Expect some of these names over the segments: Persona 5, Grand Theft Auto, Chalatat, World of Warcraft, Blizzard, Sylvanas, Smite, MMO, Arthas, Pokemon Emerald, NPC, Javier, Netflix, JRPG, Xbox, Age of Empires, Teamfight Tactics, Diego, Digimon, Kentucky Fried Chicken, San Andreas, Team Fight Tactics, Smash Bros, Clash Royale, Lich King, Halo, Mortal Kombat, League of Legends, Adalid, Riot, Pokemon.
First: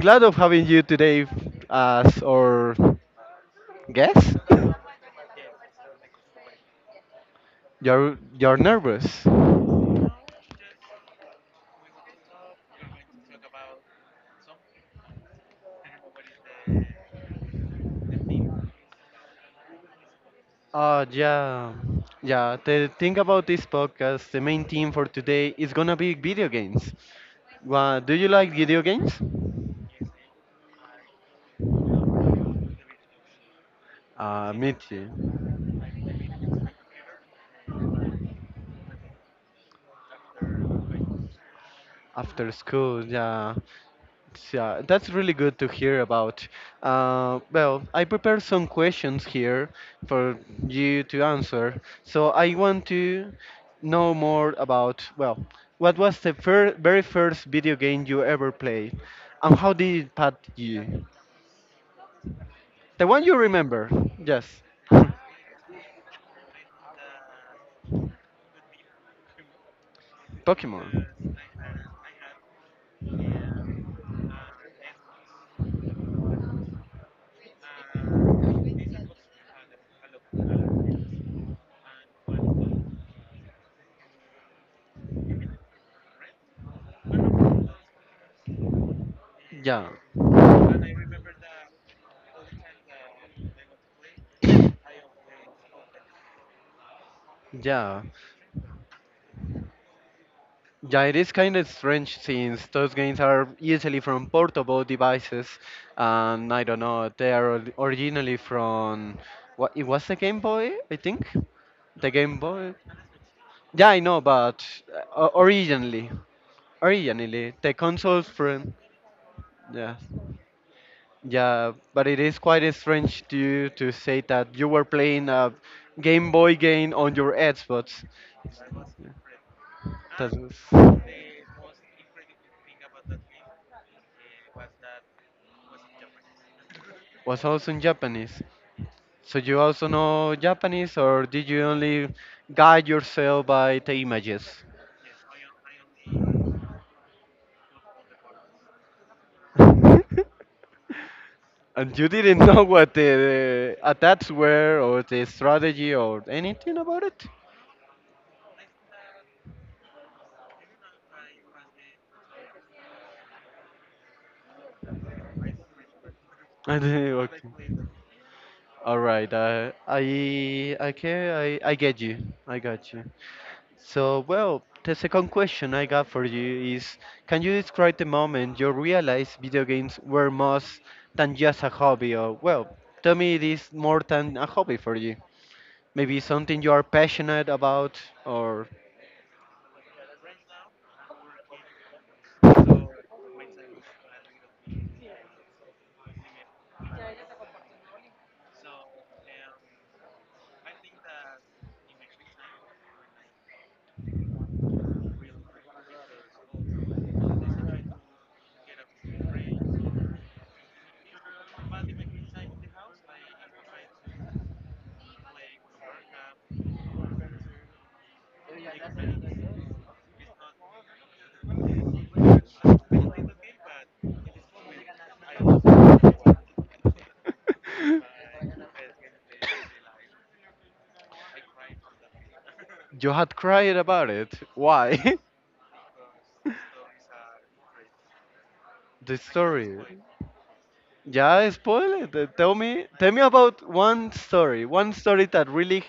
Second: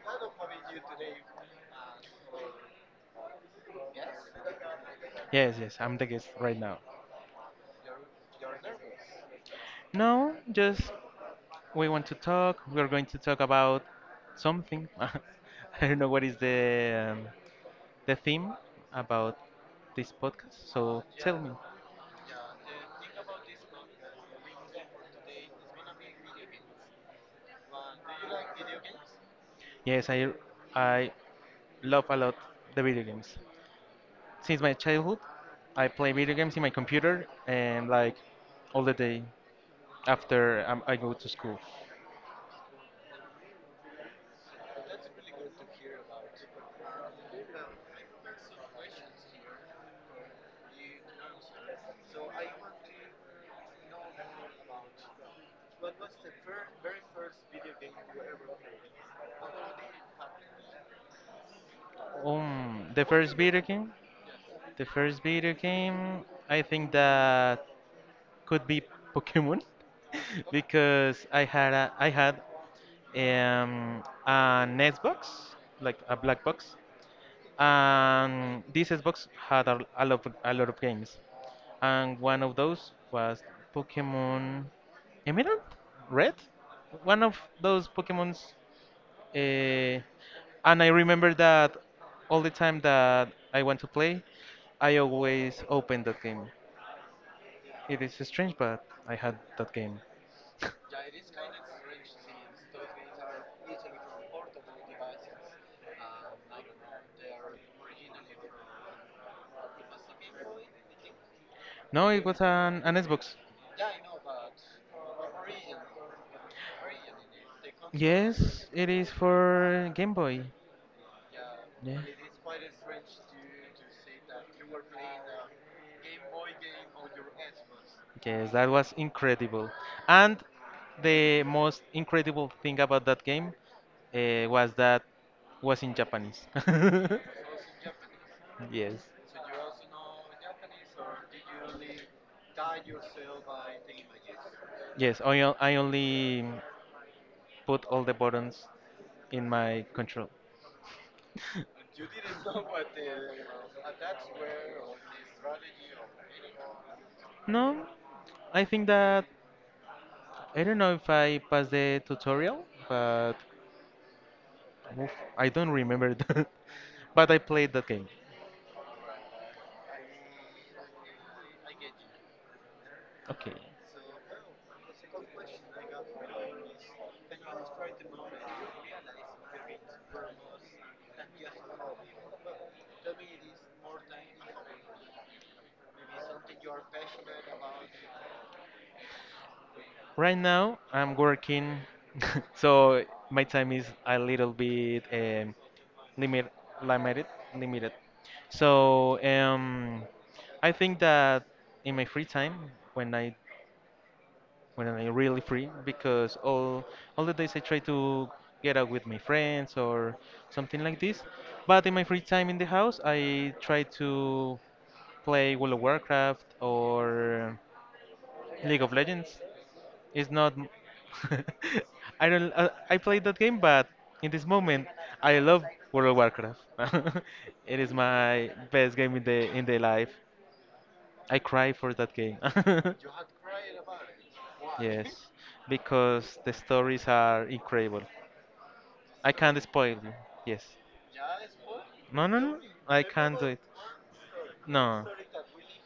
glad of having you today as our guest. Yes, I'm the guest right now. You're nervous. No, just we want to talk. We are going to talk about something. I don't know what is the the theme about this podcast. So Uh, tell me. yeah, yeah. The thing about this podcast, the main theme for today is gonna be video games. Well, do you like video games? Yes, I love a lot the video games. Since Me my too. childhood, I play video games in my computer and like all the day after I go to school. After school, yeah. Yeah, that's really good to hear about. Well, I prepared some questions here for you to answer. So I want to know more about, well, what was the very first video game you ever played, and how did it impact you? The The one you first video remember, game, yes. the first video game, I think that could be Pokemon Pokemon. because I had an Xbox, like a black box, and this Xbox had a lot of games, and one of those was Pokemon Emerald, Red, one of those Pokemons Yeah, uh, and I remember that all the time that I want to play, I always open that game. yeah. It is strange, but I had that game. Yeah, it is kind of strange since those games are usually from portable devices, and I don't know, they are originally from what it was the Game Boy, I think. No, The it Game was Boy. an Xbox. Yeah, I know, but uh, o- originally, originally the consoles Yes, from it is for yeah, Game Boy. yeah. Yeah. But it is quite strange to you to say that you were playing a Game Boy game on your Xbox. Yes, that was incredible. That And is. the most incredible thing about that game was that was in Japanese. Was also in Japanese. Yes. So you also know Japanese, or did you only guide yourself by the images? Yes, I only put all the buttons in my control. And you didn't know what the attacks were, or the strategy, or anything about it? No, I think that I don't know if I passed the tutorial, but oof, I don't remember that. And, uh, But I okay. played that game. All right, I get you. I got you. Okay. So, well, the second question I got for you is, can you describe the moment you realized video games were more than just a hobby? Or, well, tell me it is more than a hobby for you. Maybe something you are passionate about, or. Right now, I'm working, so my time is a little bit limit, limited, limited. So I think that in my free time, when I when I'm really free, because all the days I try to get out with my friends or something like this. But in my free time in the house, I try to play World of Warcraft or League of Legends. It's not. I don't. I played that game, but in this moment, I love World of Warcraft. It is my best game in the life. I cry for that game. You had cried about it. Why? Yes, because the stories are incredible. The I can't story. spoil you. Yes. Yeah, spoil it. Uh, Tell No. me, I tell me can't do it. about one No. story that really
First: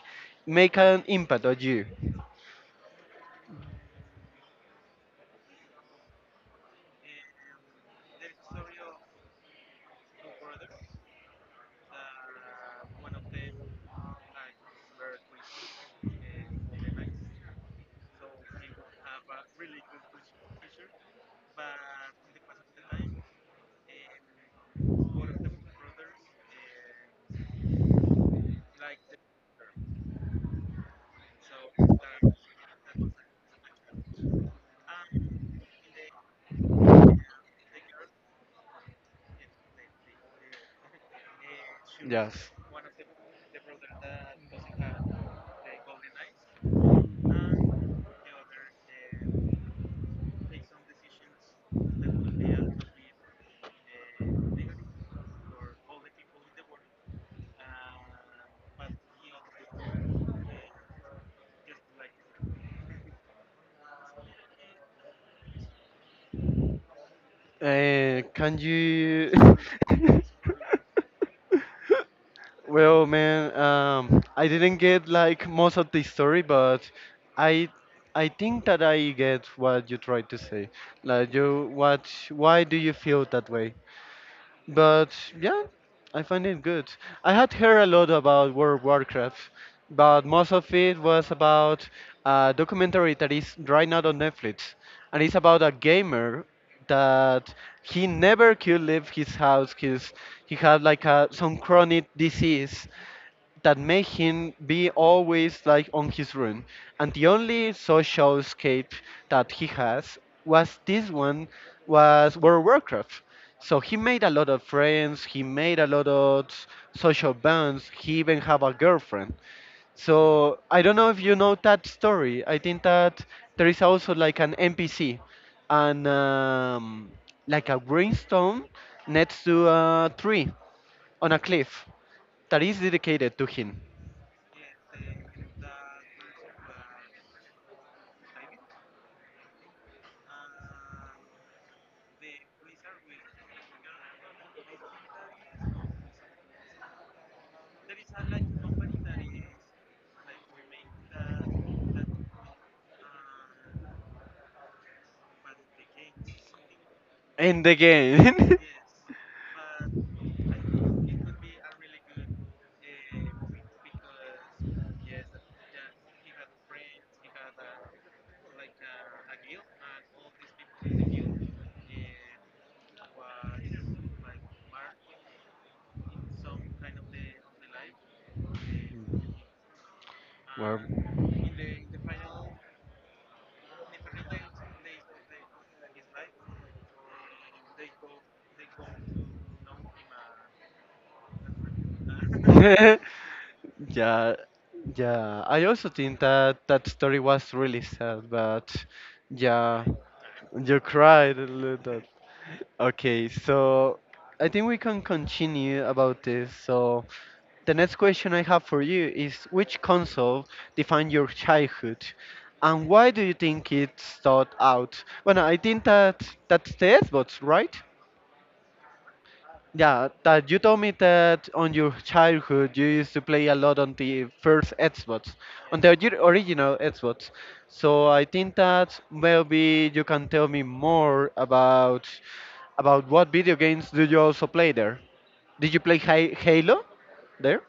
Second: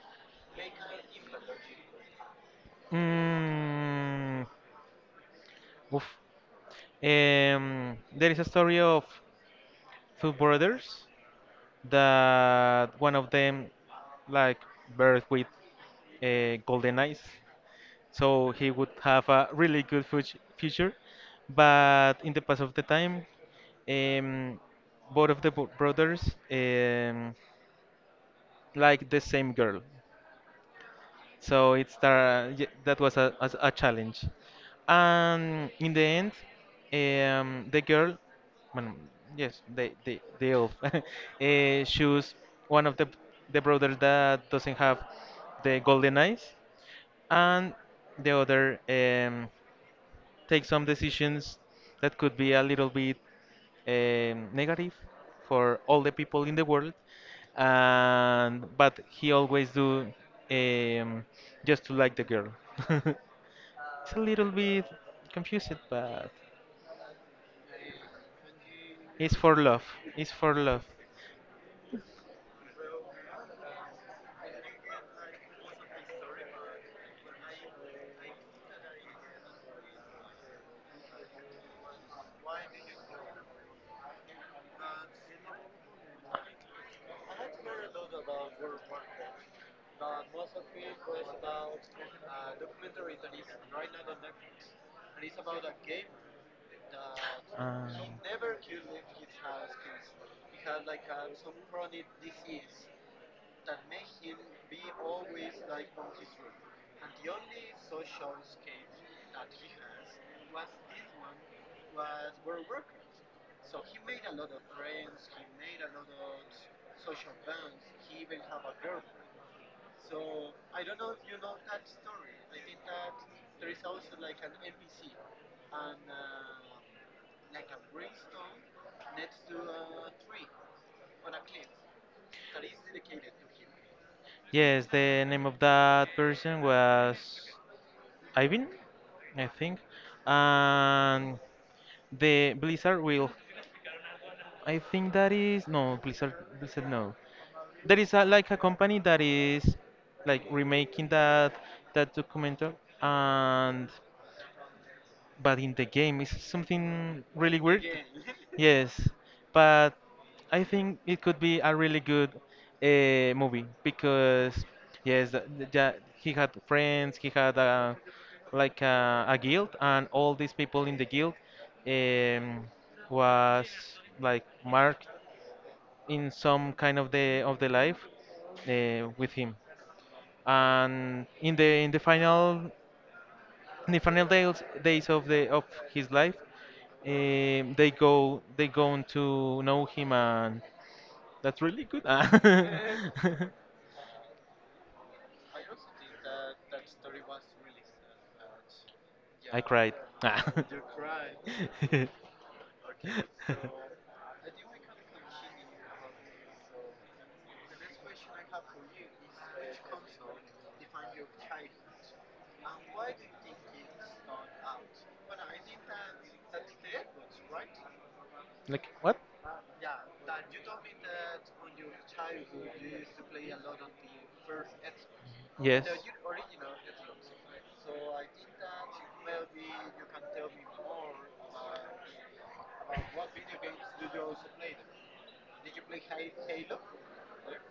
make an impact on you. Mm, oof. There is a story of two brothers that one of them like birth with golden eyes, so he would have a really good future, but in the past of the time, um, both of the brothers like the same girl. So it's that was a challenge. And in the end, the girl, well, yes, they all choose Yes. one of the brothers that doesn't have the golden eyes, and the other take some decisions that could be a little bit negative for all the people in the world, and but he always do um, just to like the girl. It's a little bit confused, but Can it's you? for love it's for love. Well, man, I didn't get like most of the story, but I I think that I get what you tried to say. Like you, what, why do you feel that way? But yeah, I find it good. I had heard a lot about World of Warcraft, but most of it was about a documentary that is right now on Netflix, and it's about a gamer that Ah. he never could leave his house because he had like a, some chronic disease that made him be always like on his room. And the only social escape that he has was this one, was World of Warcraft. So he made a lot of friends, he made a lot of social bonds, he even have a girlfriend. So I don't know if you know that story. I think that there is also like an NPC and like a greenstone next to a tree on a cliff that is dedicated to him. Yes, the name of that person was Ivan, I think. And the Blizzard will. I think that is no Blizzard. Blizzard no. There is a, like a company that is like remaking that documentary, and but in the game it's something really End the weird. game. Yes, but I think it could be a really good movie because yes, he had friends, he had like a guild, and all these people in the guild um, was like marked in some kind of the life with him. Well, And in the final in the final days of the of his life, they go to know him, and that's really good. Ah. yeah, yeah. I also think that that story was really sad, but I yeah, cried. Ah. you cried a little bit. Okay, so I think we can continue about this. So the next question I have for you is, which console defined your childhood, and why do you think it thought out? Well, I think that that's the Xbox, right? Like what? Yeah, that you told me that on your childhood you used to play a lot on the first Xbox, on Yes. the original Xbox. So I think that maybe you can tell me more about what video games do you also play there. Did you play Halo there?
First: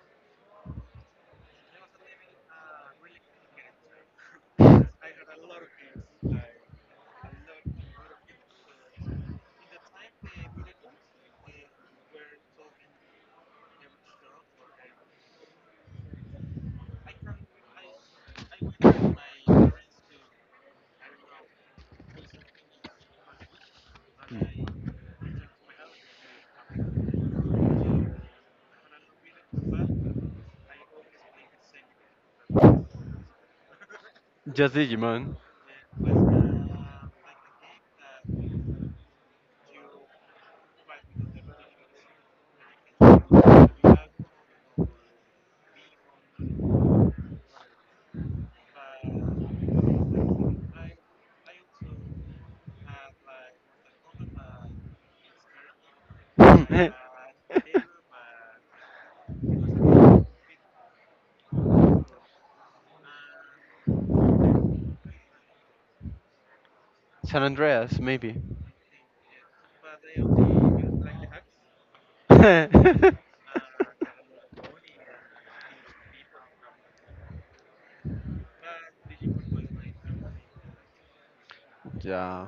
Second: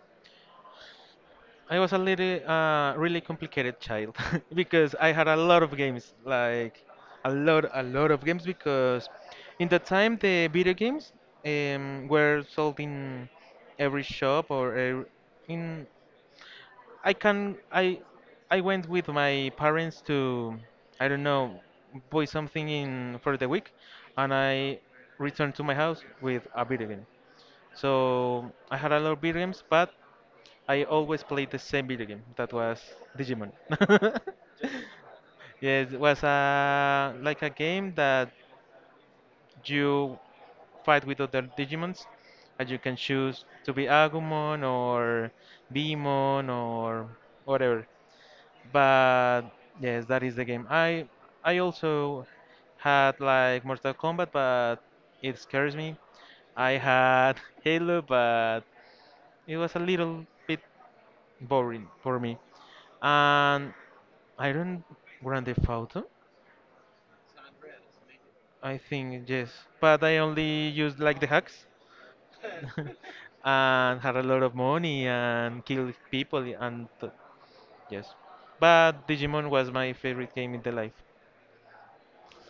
I was a little, really complicated child because I had a lot of games, like a lot of games. Because in that time, the video games were sold in every shop or ev- in I can I went with my parents to I don't know buy something in for the week, and I returned to my house with a video game. So I had a lot of video games, but I always played the same video game. That was Digimon. Just Digimon. Yes, it was a like a game that you fight with other Digimons, and you can choose to be Agumon or Beemon or whatever. But yes, that is the game. I also had like Mortal Kombat, but it scares me. I had Halo, but it was a little bit boring for me. And Iron Grand Theft Auto, San Andreas, maybe. I think yes, but I only used like the hacks and had a lot of money and killed people yes. But Digimon was my favorite game in the life. yeah.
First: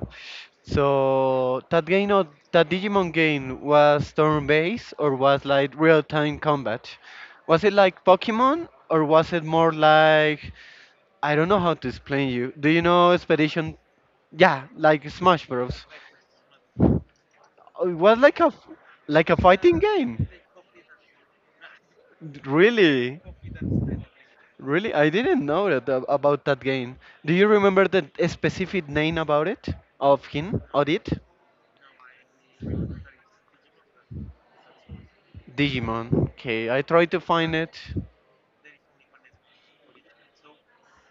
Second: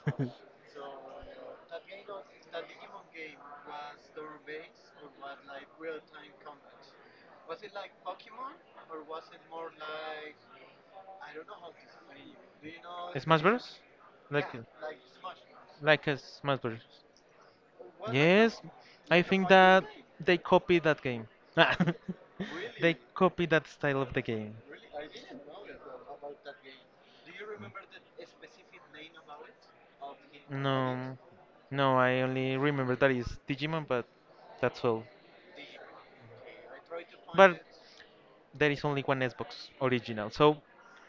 So that game, or that Digimon game, was turn-based or was like real-time combat? Was it like Pokemon or was it more like, I don't know how to explain you. Do you know Smash Expedition? Bros? Like Yeah, like Smash Bros. like a Smash Bros. It was like a, Yes, I like a think fighting that game. they copied that game. They Really? copied that style of the game. Really? I didn't know that about that game. Do you remember the specific name about it? Of him? Audit? No, No, I only remember that is Digimon, but that's all. Digimon. Okay, I tried to find But it. there is only one Xbox original, so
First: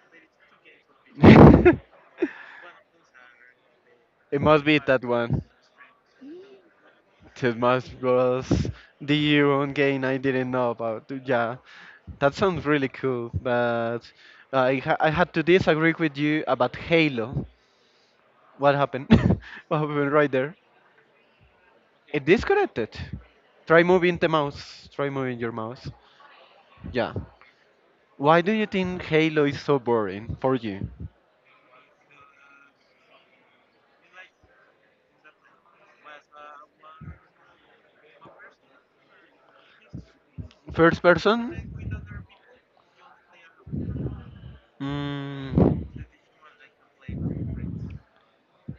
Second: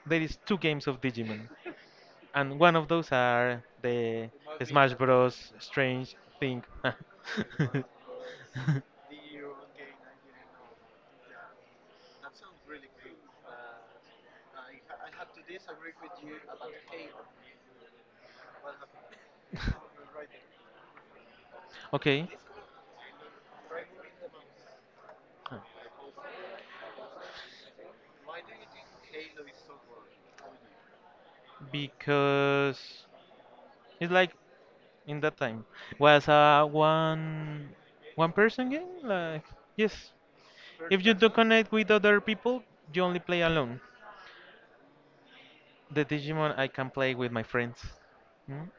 there is two games of Digimon. And one of those are the It must be Smash that one. Bros. Strange Thing. It must was the own game I didn't know about. Yeah, that sounds really cool, but I had to disagree with you about Halo. What happened? What happened right there? It Okay. disconnected. Try moving the mouse. Try moving your mouse. Yeah. Why do you think Halo is so boring for you? Because it's like in that time was a one person game. Like yes, First if you don't person? connect with other people, you only play alone. Mm, The Digimon I can play with my friends. Mm.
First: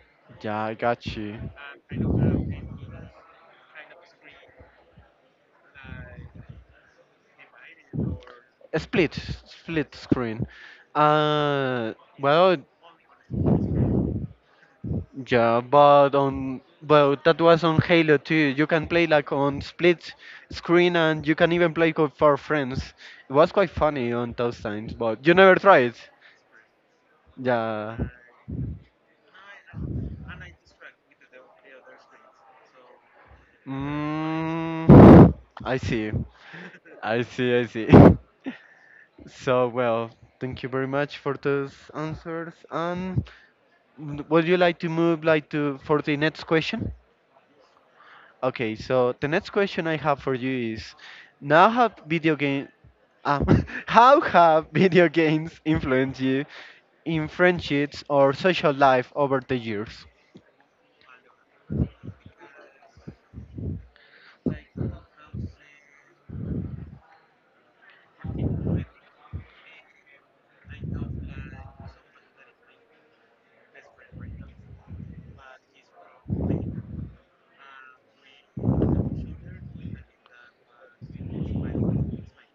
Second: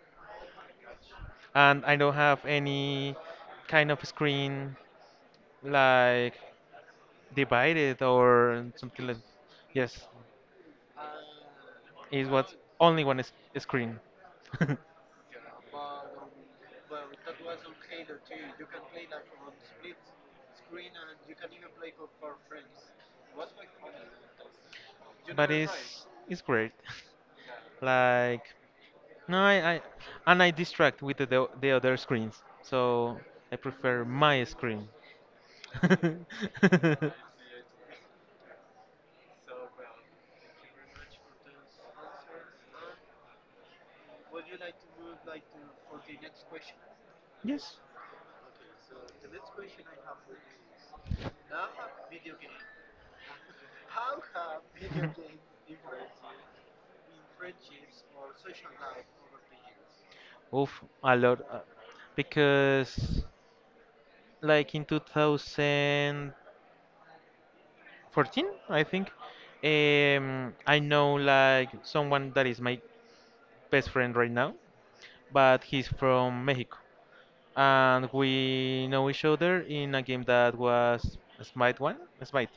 yeah, I got you. And I don't have any kind of screen like divided or something Split, like split yes screen. Uh, is what well, only screen yeah, but on, but that was on Halo too. You can play like on split screen and you can even play for friends. It was quite funny on those times, but you but never tried. It's great Yeah. like no I and I distract with the other screens, so I prefer my screen Mm, I see. I see, I see. So well, thank you very much for those answers. And would you like to move like to for the next question? yes. Okay, so the next question I have for you is, now have video game how have video games influenced you in friendships or social life over the years? Oof, a lot, because like in 2014 I think. I know like someone that is my best friend right now, but he's from Mexico. And we know each other in a game that was Smite 1? Smite.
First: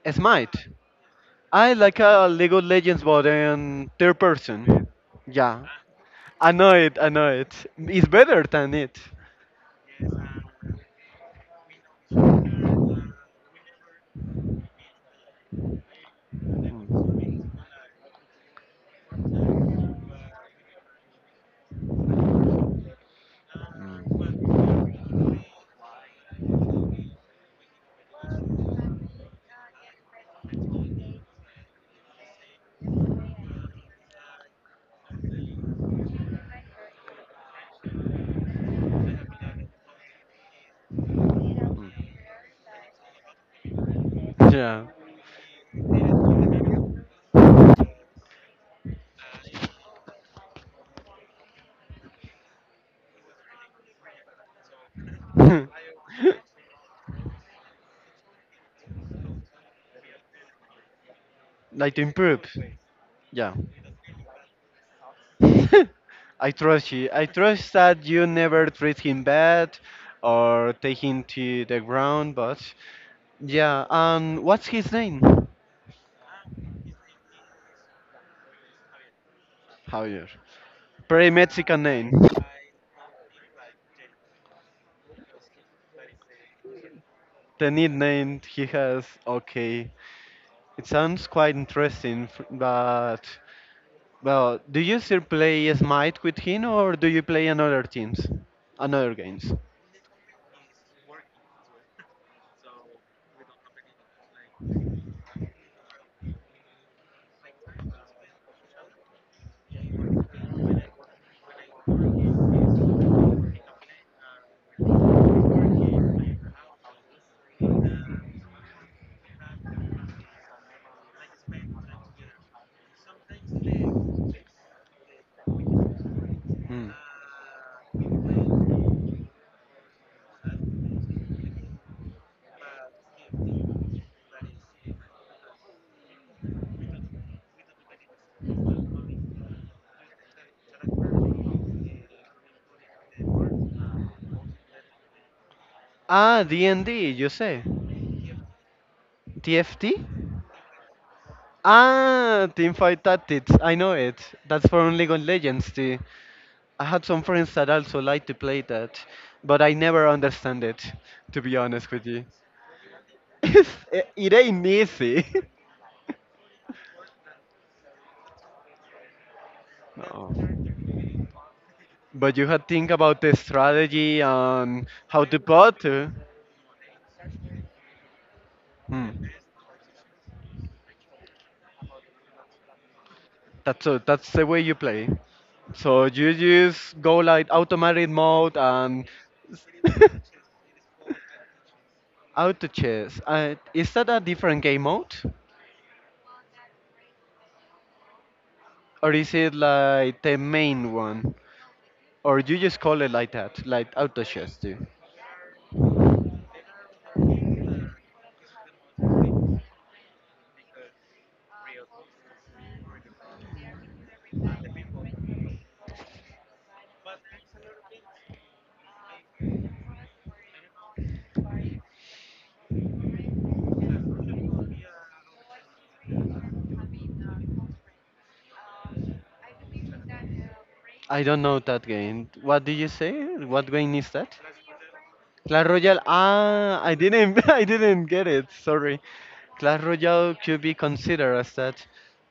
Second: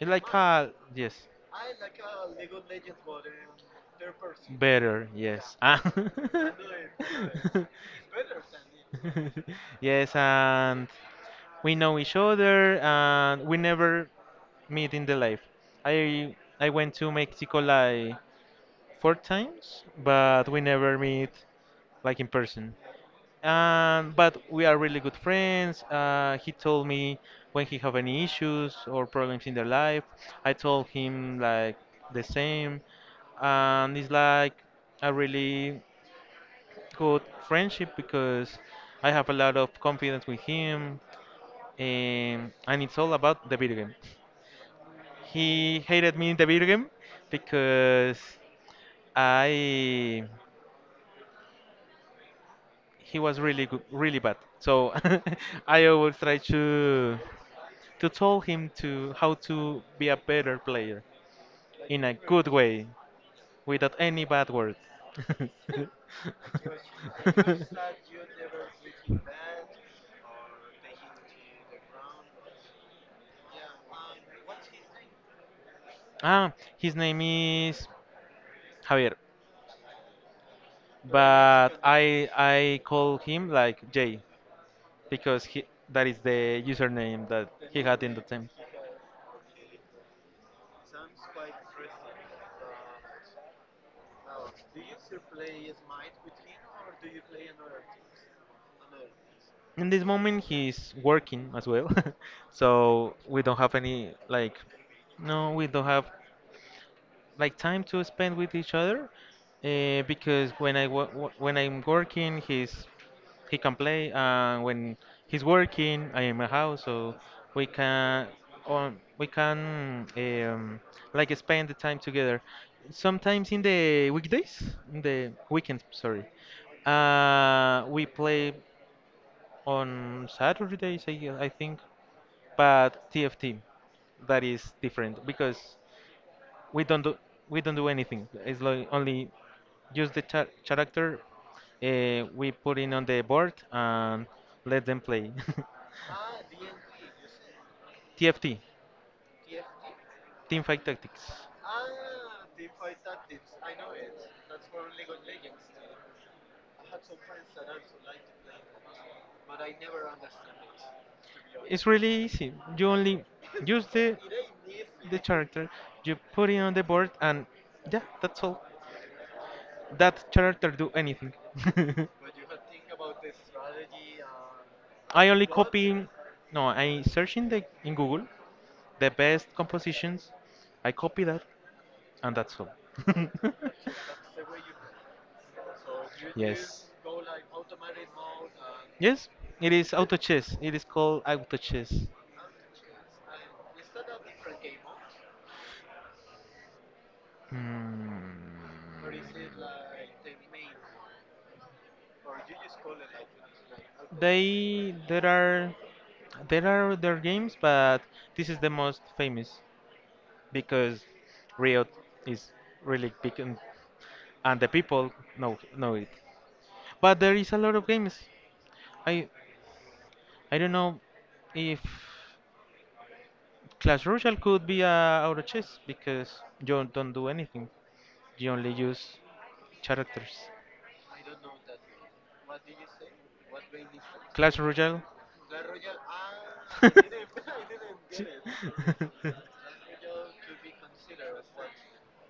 It's like Smite. a. Yes. I like a League of Legends but in third person. Better, yes. Yeah. Ah. I know it, I know it. It's better than it. Yes, and we know each other, and we never meet in the life. I went to Mm, Mexico like 4 times, but we never meet like in person. But we are really good friends. He told me when he have any issues or problems in their life. I told him like the same, and it's like a really good friendship because I have a lot of confidence with him, and it's all about the video game. yeah. He hated me in the video game because I he was really good, really bad. So I always try to tell him to how to be a better player Like to in a improve. good way Yeah. without any bad words. I trust you. I trust that you never treat him bad or take him to the ground, but yeah, what's his name? Ah, his name is Javier, Javier. Pretty but Mexican name. I call him like Jay because he that is the username that The he neat had in the name team. he has, okay. It sounds quite interesting, but well, do you still play Smite with him or do you play another teams? Another games? In this moment, he's working as well, so we don't have any like, no, we don't have like time to spend with each other, because when I when I'm working, he's he can play, and when he's working I am at house, so we can on we can like spend the time together sometimes in the weekdays in the weekends, sorry, Mm. We play on Saturdays I think. But TFT that is different because we don't do we don't do anything. It's like only use the character, we put in on the board and let them play. Ah, D, and D, yo sé. TFT, TFT. Team Fight Tactics. Ah, Teamfight Tactics. I know it. That's from League of Legends. The, I had some friends that also like to play that, but I never understand it, to be It's honest with really you. easy. You only use it, it ain't the easy. character, you put it on the board, and yeah, that's all. That No. character do anything. But you had to think about the strategy and how I to only plot. copy. No, I search in the in Google the Hmm. best compositions. I copy that, and that's all. That's a, that's the way you play. So you Yes, just go like automatic mode and Yes, it is auto chess. It is called auto chess. auto chess. Is that a different game mode? Hmm. Or is it like the main one? Or you just call it like that, like auto chess too? They there are There are other games, but this is the most famous because Riot is really big, and the people know it. But there is a lot of games. I I don't know if Clash Royale could be a auto chess because you don't do anything. You only use characters. I don't know that game. What did you say? What game is that? Clash Royale. Clash Royale. Ah, I didn't, I didn't get it. Sorry. Clash Royale could be considered as that.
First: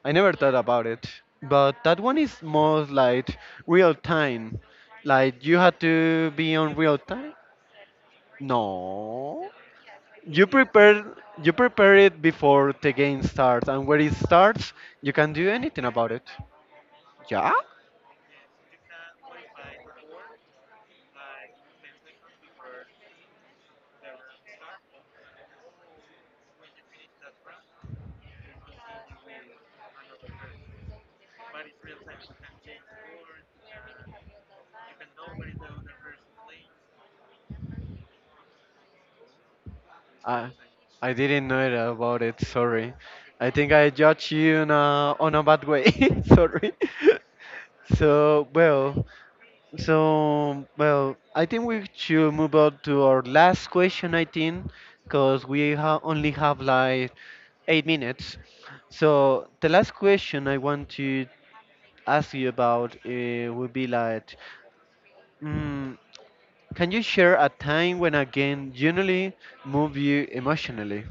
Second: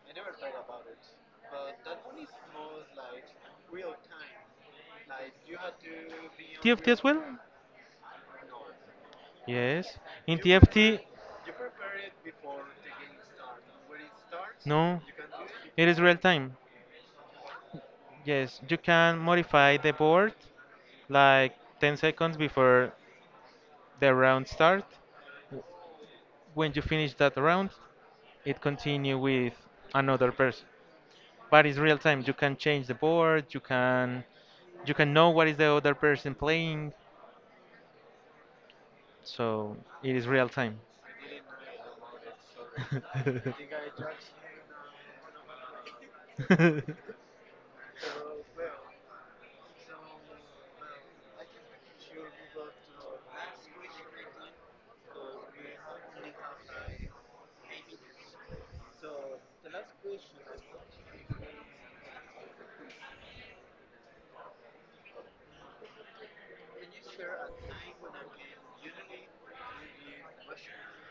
I never thought about it, but that one is more like real time. Like you had to be on TFT real as well? time. No. Yes. In You TFT, prepare you prepare it before the game starts, and when it starts, no, you can do anything it is about real it. time. Yeah? Yes, you can modify the board like 10 seconds before the round start. When you finish that round, it continue with another person. But it's real time. You can change the board. You can know what is the other person playing. So it is real I time. I didn't know it about it. Sorry. I think I judge you in a, on a bad way. Sorry. so well, so well, I think we should move on to our last question. I think because we only have like 8 minutes. So the last question I want to ask you about would be like, mm, can you share a time when a game genuinely moved you emotionally?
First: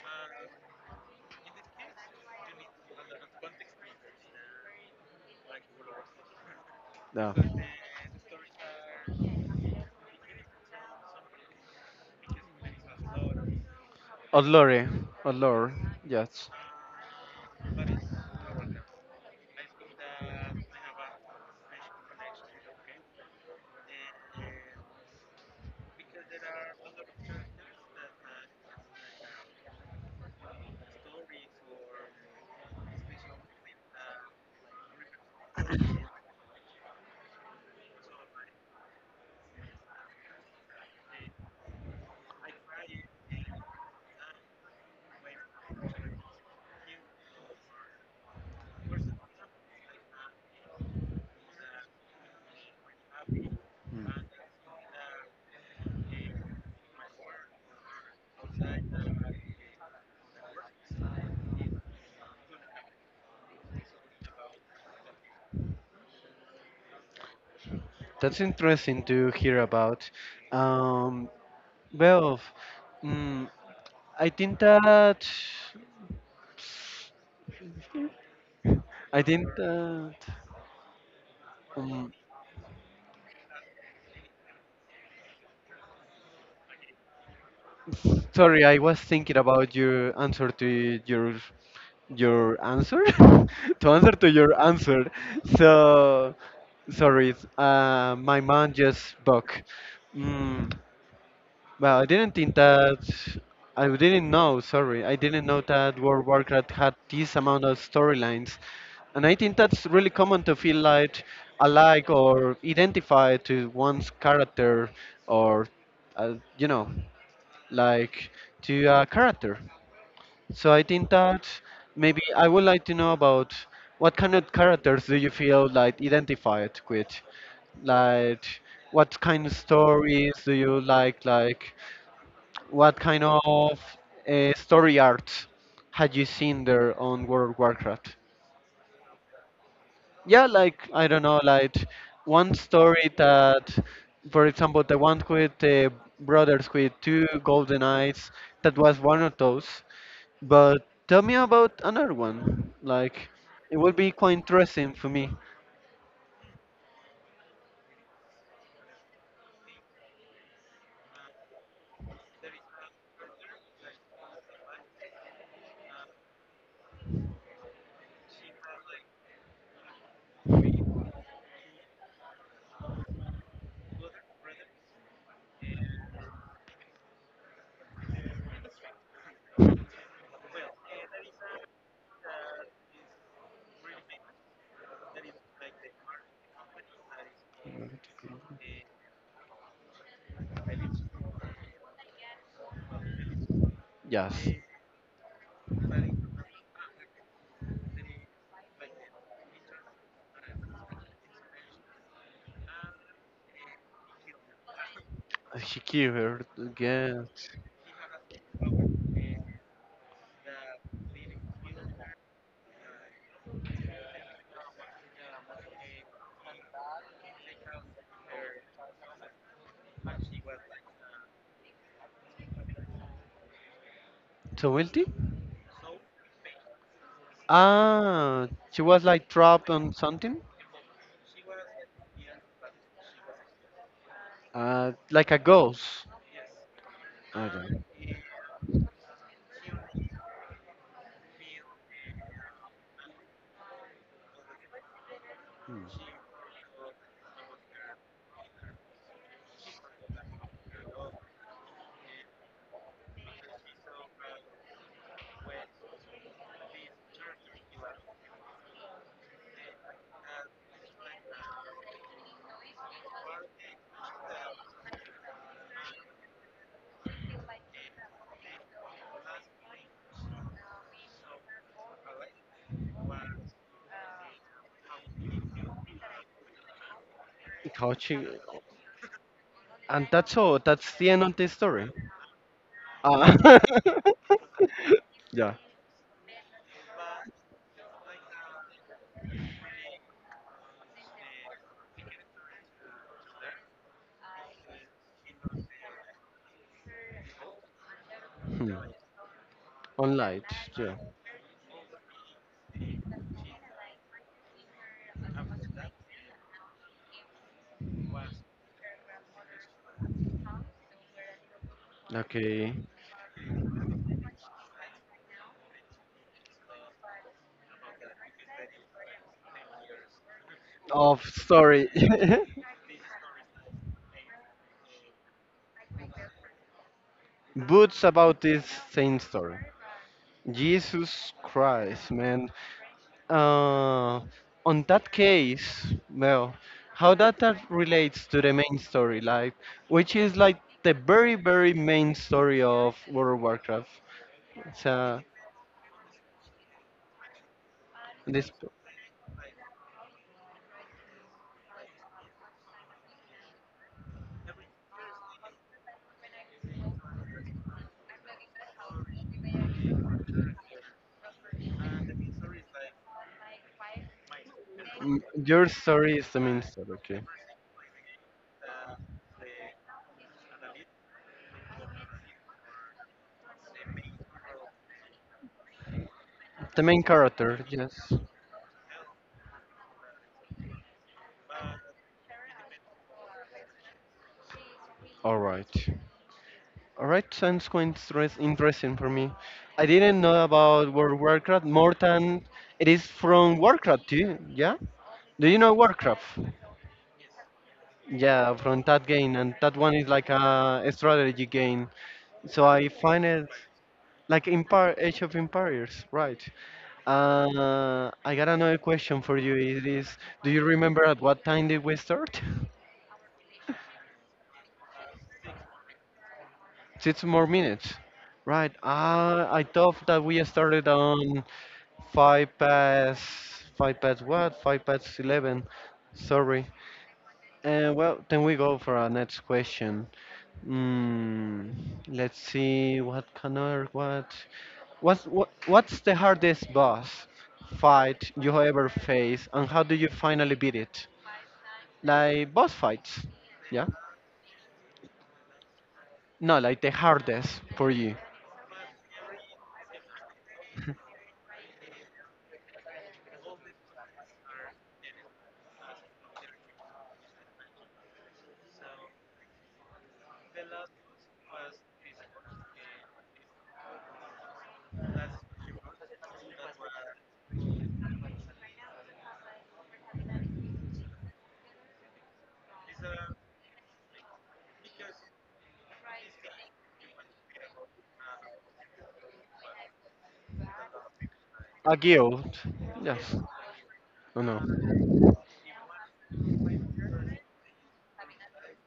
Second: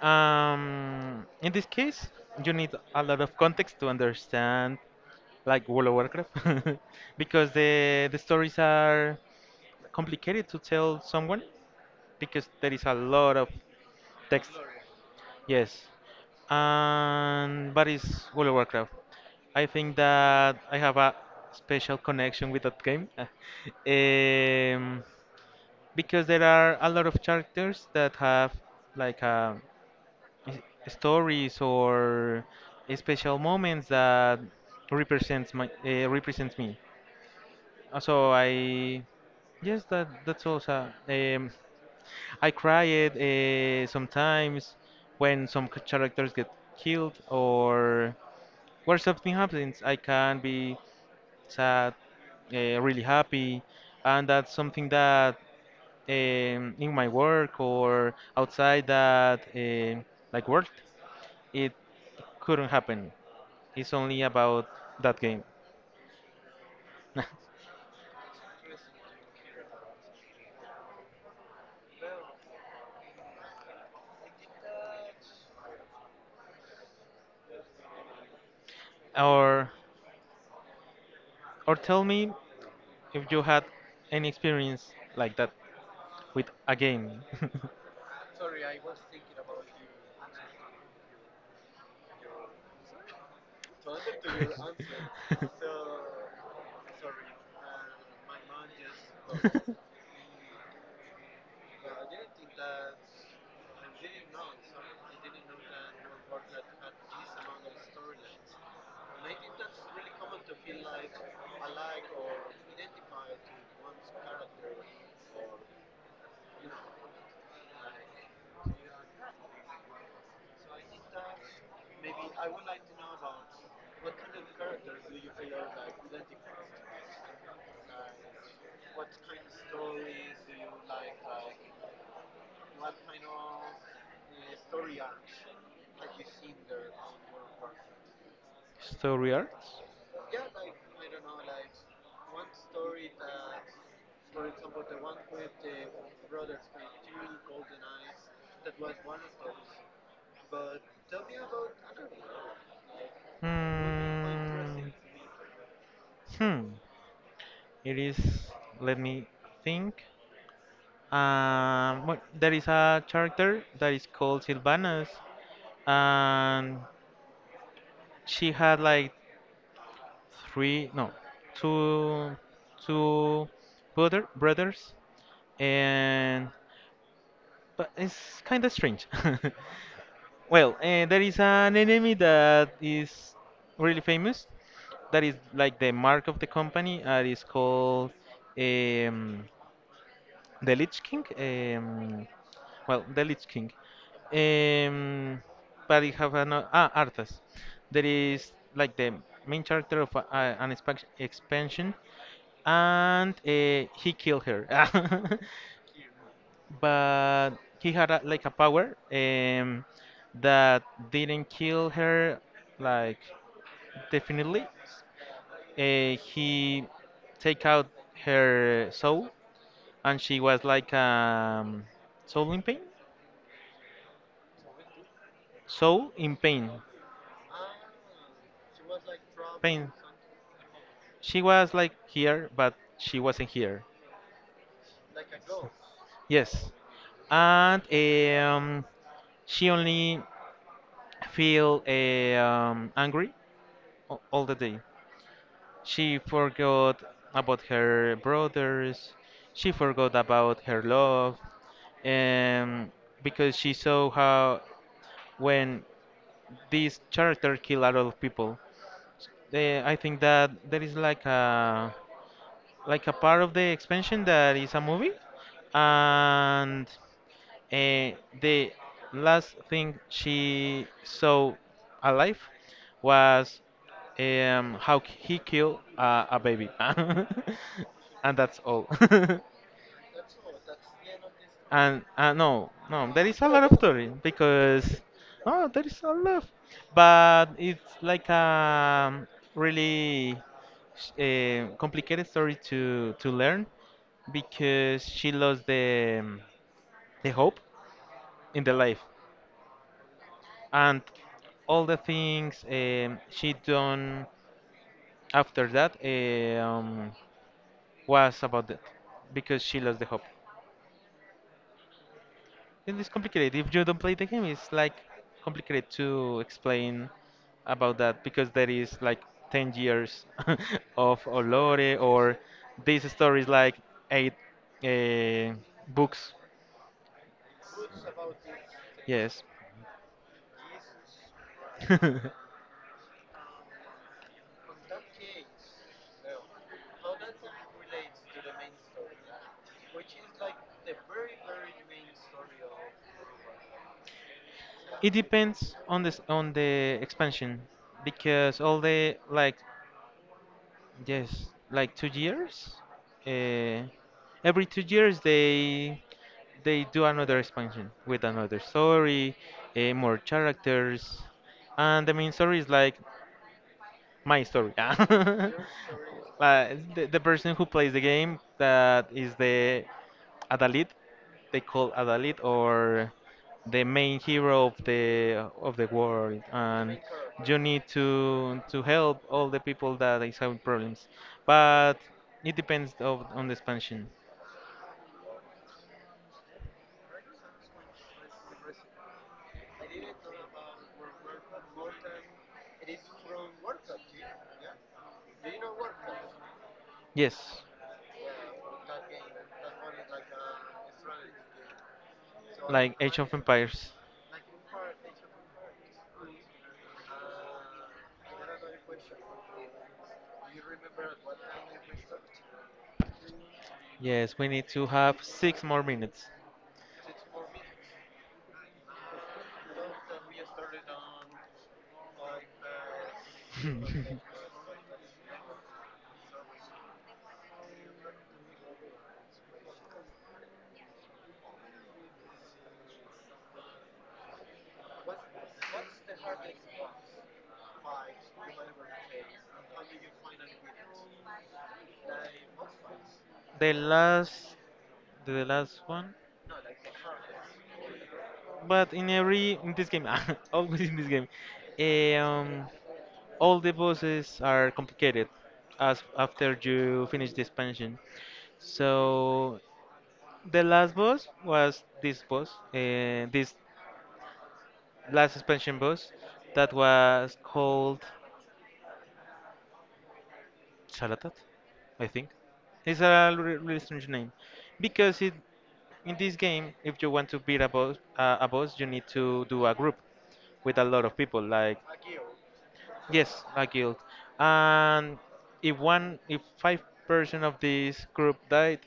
In this case, you need a lot of context to understand, like World of Warcraft, No. because the stories are complicated to tell someone because there is a lot of text. Olore, Olore, Yes, yes. and but it's World of Warcraft. I think that I have a special connection with that game. um, because there are a lot of characters that have like s- stories or special moments that represents my represents me. So I yes that that's also I cried sometimes when some characters get killed or where something happens. I can be sad, really happy, and that's something that, in my work or outside that like world, it couldn't happen. It's only about that game. That's interesting to hear about. Um, well, mm, I think that I think Or that or tell um, me if you had any experience like that with a game. Sorry, I was thinking about your answer to your answer to answer to your answer. So sorry, my mind just buck. Mm, well, I didn't think that. I didn't know. Sorry, I didn't know that World of Warcraft had this amount of storylines, and I think that's really common to feel like alike or identify to one's character or you know, like to a character. So I think that maybe I would like to know about what kind of characters do you feel like identified with? Like what kind of stories do you like? Like what kind of story art had you seen there on World of Warcraft? Story arts. Yeah, like I don't know, like one story that, for example, the one with the brothers with two golden eyes, that was one of those. But tell me about another one. Like, it would be quite Hmm. interesting for me. Hmm. It is, let me think. Well, there is a character that is called Sylvanas, and she had like three, no, two, two brothers, and but it's kind of strange. Well, there is an enemy that is really famous. That is like the mark of the company. It is called, um, the Lich King. Well, the Lich King. Yes. Um, but you have an Arthas, that is like the main character of an expansion, and he killed her. Shakira, yes. But he had like a power, that didn't kill her, like, definitely. He take out her soul and she was like, soul in pain. So guilty? Soul in pain. Ah, she was like trapped Pain. on something? She was like here, but she wasn't here. Like a ghost. Yes, and, Okay. She only feel, angry all the day. She forgot about her brothers. She forgot about her love, um, because she saw how, when this character kill a lot of people. I think that there is like a part of the expansion that is a movie, and uh, the last thing she saw alive was, how he killed a baby. How she... And that's all. And that's all. That's the end of the story. And no, no, there is a Ah. lot of story, because yeah. oh, there is a lot, but it's like a, really, complicated story to learn because she lost the hope in the Hmm. life, On light. Yeah. and all the things, she done after that, was about that because she lost the hope. Okay. It is complicated. If you don't play the game, it's like complicated to explain about that because there is like 10 years Of of story. Olore, or this story is like eight uh, books. Boots about this same Yes. story. Jesus Christ, man. Uh, on that case, well, how that, that relates to the main story, like, which is like the very main story of World of Warcraft. It So depends on this, on the expansion, this, because all the like, yes, like 2 years, uh, every 2 years they do another expansion with another story, more characters, and the main story is like my story. Like your story is the main story, the okay? person who plays the game, that is the Adalid. They call Adalid, or the main hero of the world, The and main you character, need yes. to help all the people that is having problems. But it depends on the expansion. All right. All right, sounds quite interesting for me. I didn't know about World of Warcraft more than it is from Warcraft too. Yeah. Do you know Warcraft? Yes, Yeah, from that game, and that one is like a strategy game. So I like Age find of it Empires. like Empire, Age of Empires, right? I got another question for you. It is, do you remember at what time did we start? Yes, we need to have 6 more minutes. Six more minutes, right? I thought that we started on five past, five the past what? Five past 11. Sorry. Well, then we go for our next question. Mm, let's see what Connor, what what's the hardest boss fight you ever face and how do you finally beat it? Like boss fights. Yeah? last, the last one. No, like the hardest for you. But in this game, always in this game. eh, Um, all the bosses are complicated as after you finish the expansion. So the last boss was this boss, this last expansion boss that was called Chalatat, I think. It's a really strange name because it, in this game, if you want to beat a boss, you need to do a group with a lot of people, like. A guild. Yes. Yes, a guild. Oh no. And if 5% of this group died,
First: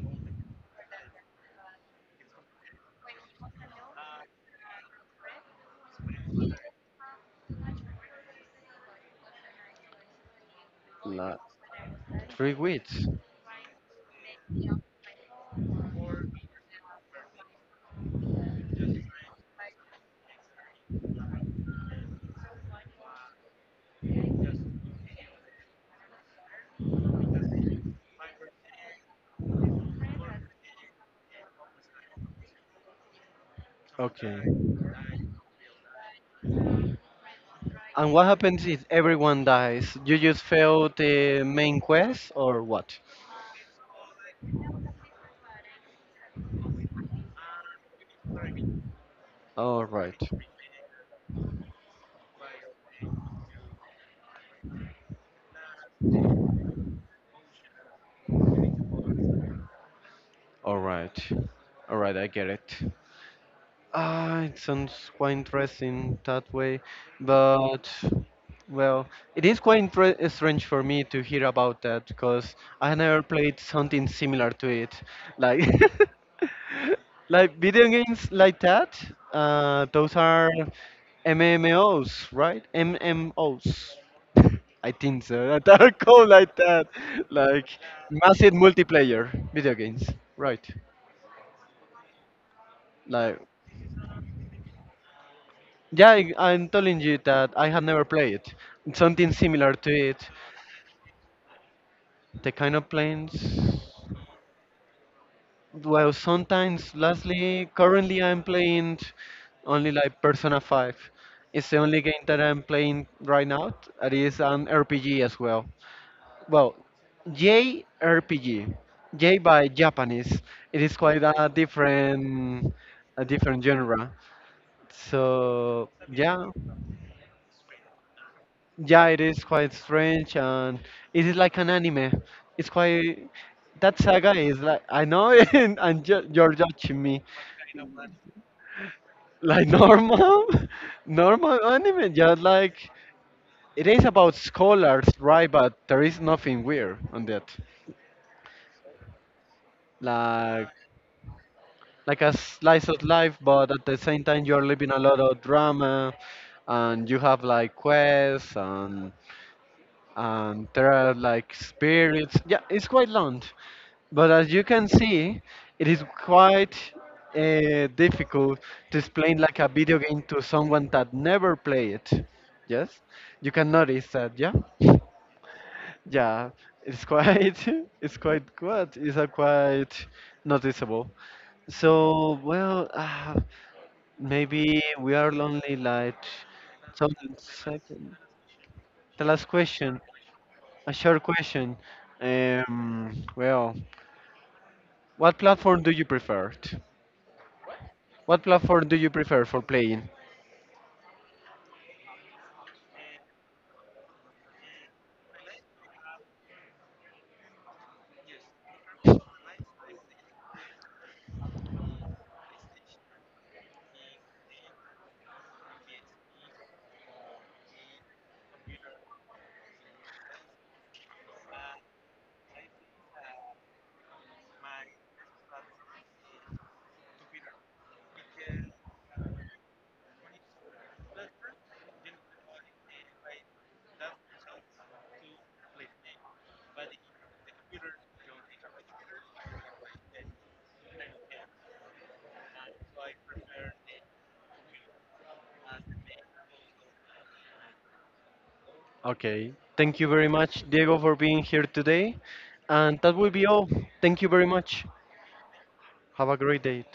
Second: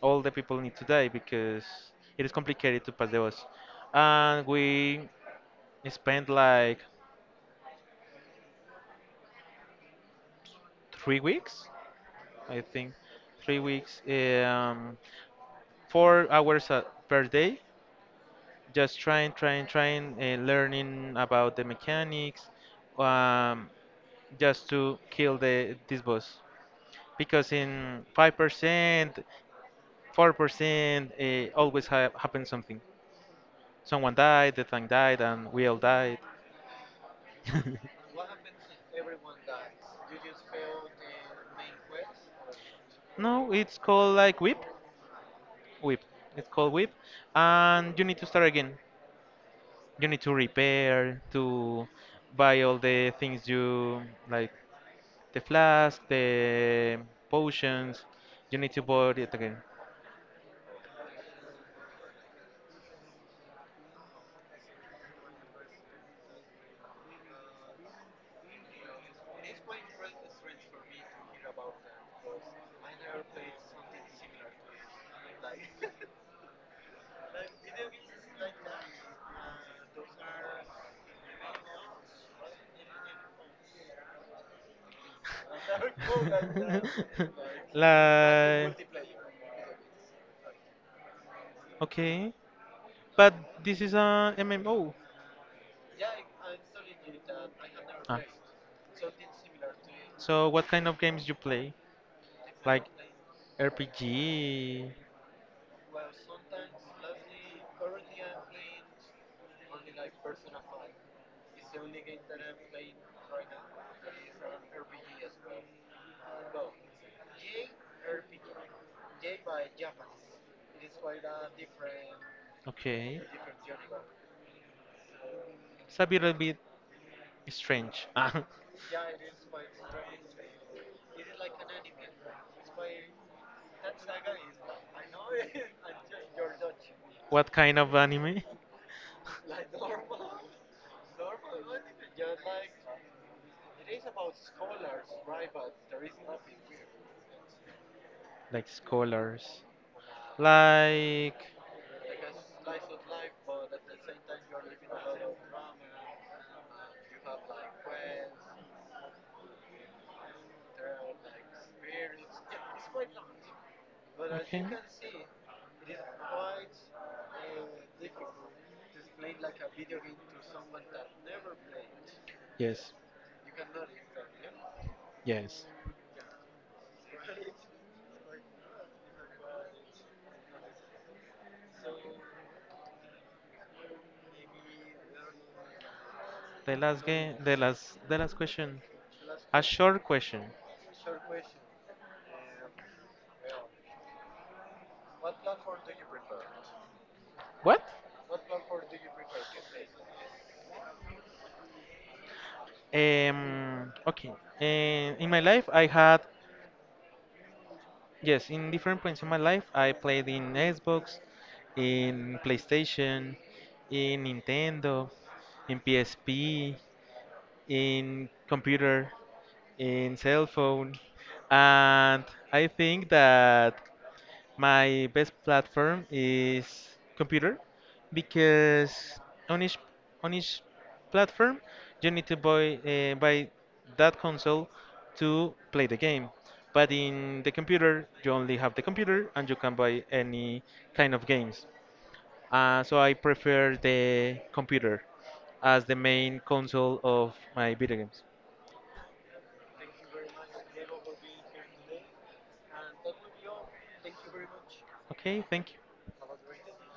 all the people need to die because it is complicated to pass the boss. And we spent like three La- weeks, three I think, weeks. 3 weeks, 4 hours per day, just trying, learning about the mechanics, um, just to kill the this boss. Because in 5%, 4%, always happens something. Someone Okay. died, the thing died, and we all died. And what happens if everyone dies? You just fail the main quest or what? No, it's called like whip, whip. It's called whip, and you need to start again. You need Alright, to repair, to buy all the things you like, the flask, the potions. You need to buy it again. alright, alright, I get it. Ah, it sounds quite interesting that way, but well, it is quite strange for me to hear about that because I never played something similar to it, like like video games like that. Those are MMOs, right? MMOs. I think so. That are called like that, like massive Like, multiplayer video games, right? okay, but Like. this is a MMO. Yeah, I'm telling you that I had never Ah. played it. It's something similar to it. So what kind of games you play? The kind Like of planes. RPG? Well, sometimes, lastly, currently I'm playing only like Persona 5. It's the only game that I'm playing right now. It is an RPG as well. Well, JRPG. J by Japanese. It is quite Okay. a different genre. So It's a little yeah. bit strange. Ah. Yeah, it is quite strange, and it is like an anime. It's quite, that saga is like I know, and you're judging me What kind of anime? like normal, normal anime. Just like it is about scholars, right? But there is nothing weird on that. Like scholars. Like Like. like a slice of life, but at the same time you're living a lot of drama, and you have like quests and there are like spirits. Yeah, it's quite long. But as you Okay. can see, it is quite difficult to explain like a video game to someone that never play it. Yes, Yes, you can notice that. Yeah, yes. yeah, it's quite, it's quite good. It's a quite noticeable. So well, maybe we are lonely. Like The last some game, the last, second. The last question. The A last question. question, Short question. a short question. Well, what platform do you prefer? What? What platform do you prefer for playing? Okay. In my life, I had, yes, in different points in my life, I played in Xbox, in PlayStation, in Nintendo, in PSP, in computer, in cell phone. And I think that my best platform is computer because on each on each platform you need to buy that console to play the game. But in the computer you only have the computer and you can buy any kind of games. So I prefer the computer as the main console of my video games. Okay. Thank you very much, Diego, for being here today. And that will be all. Thank you very much. Okay, thank you. Have a great day.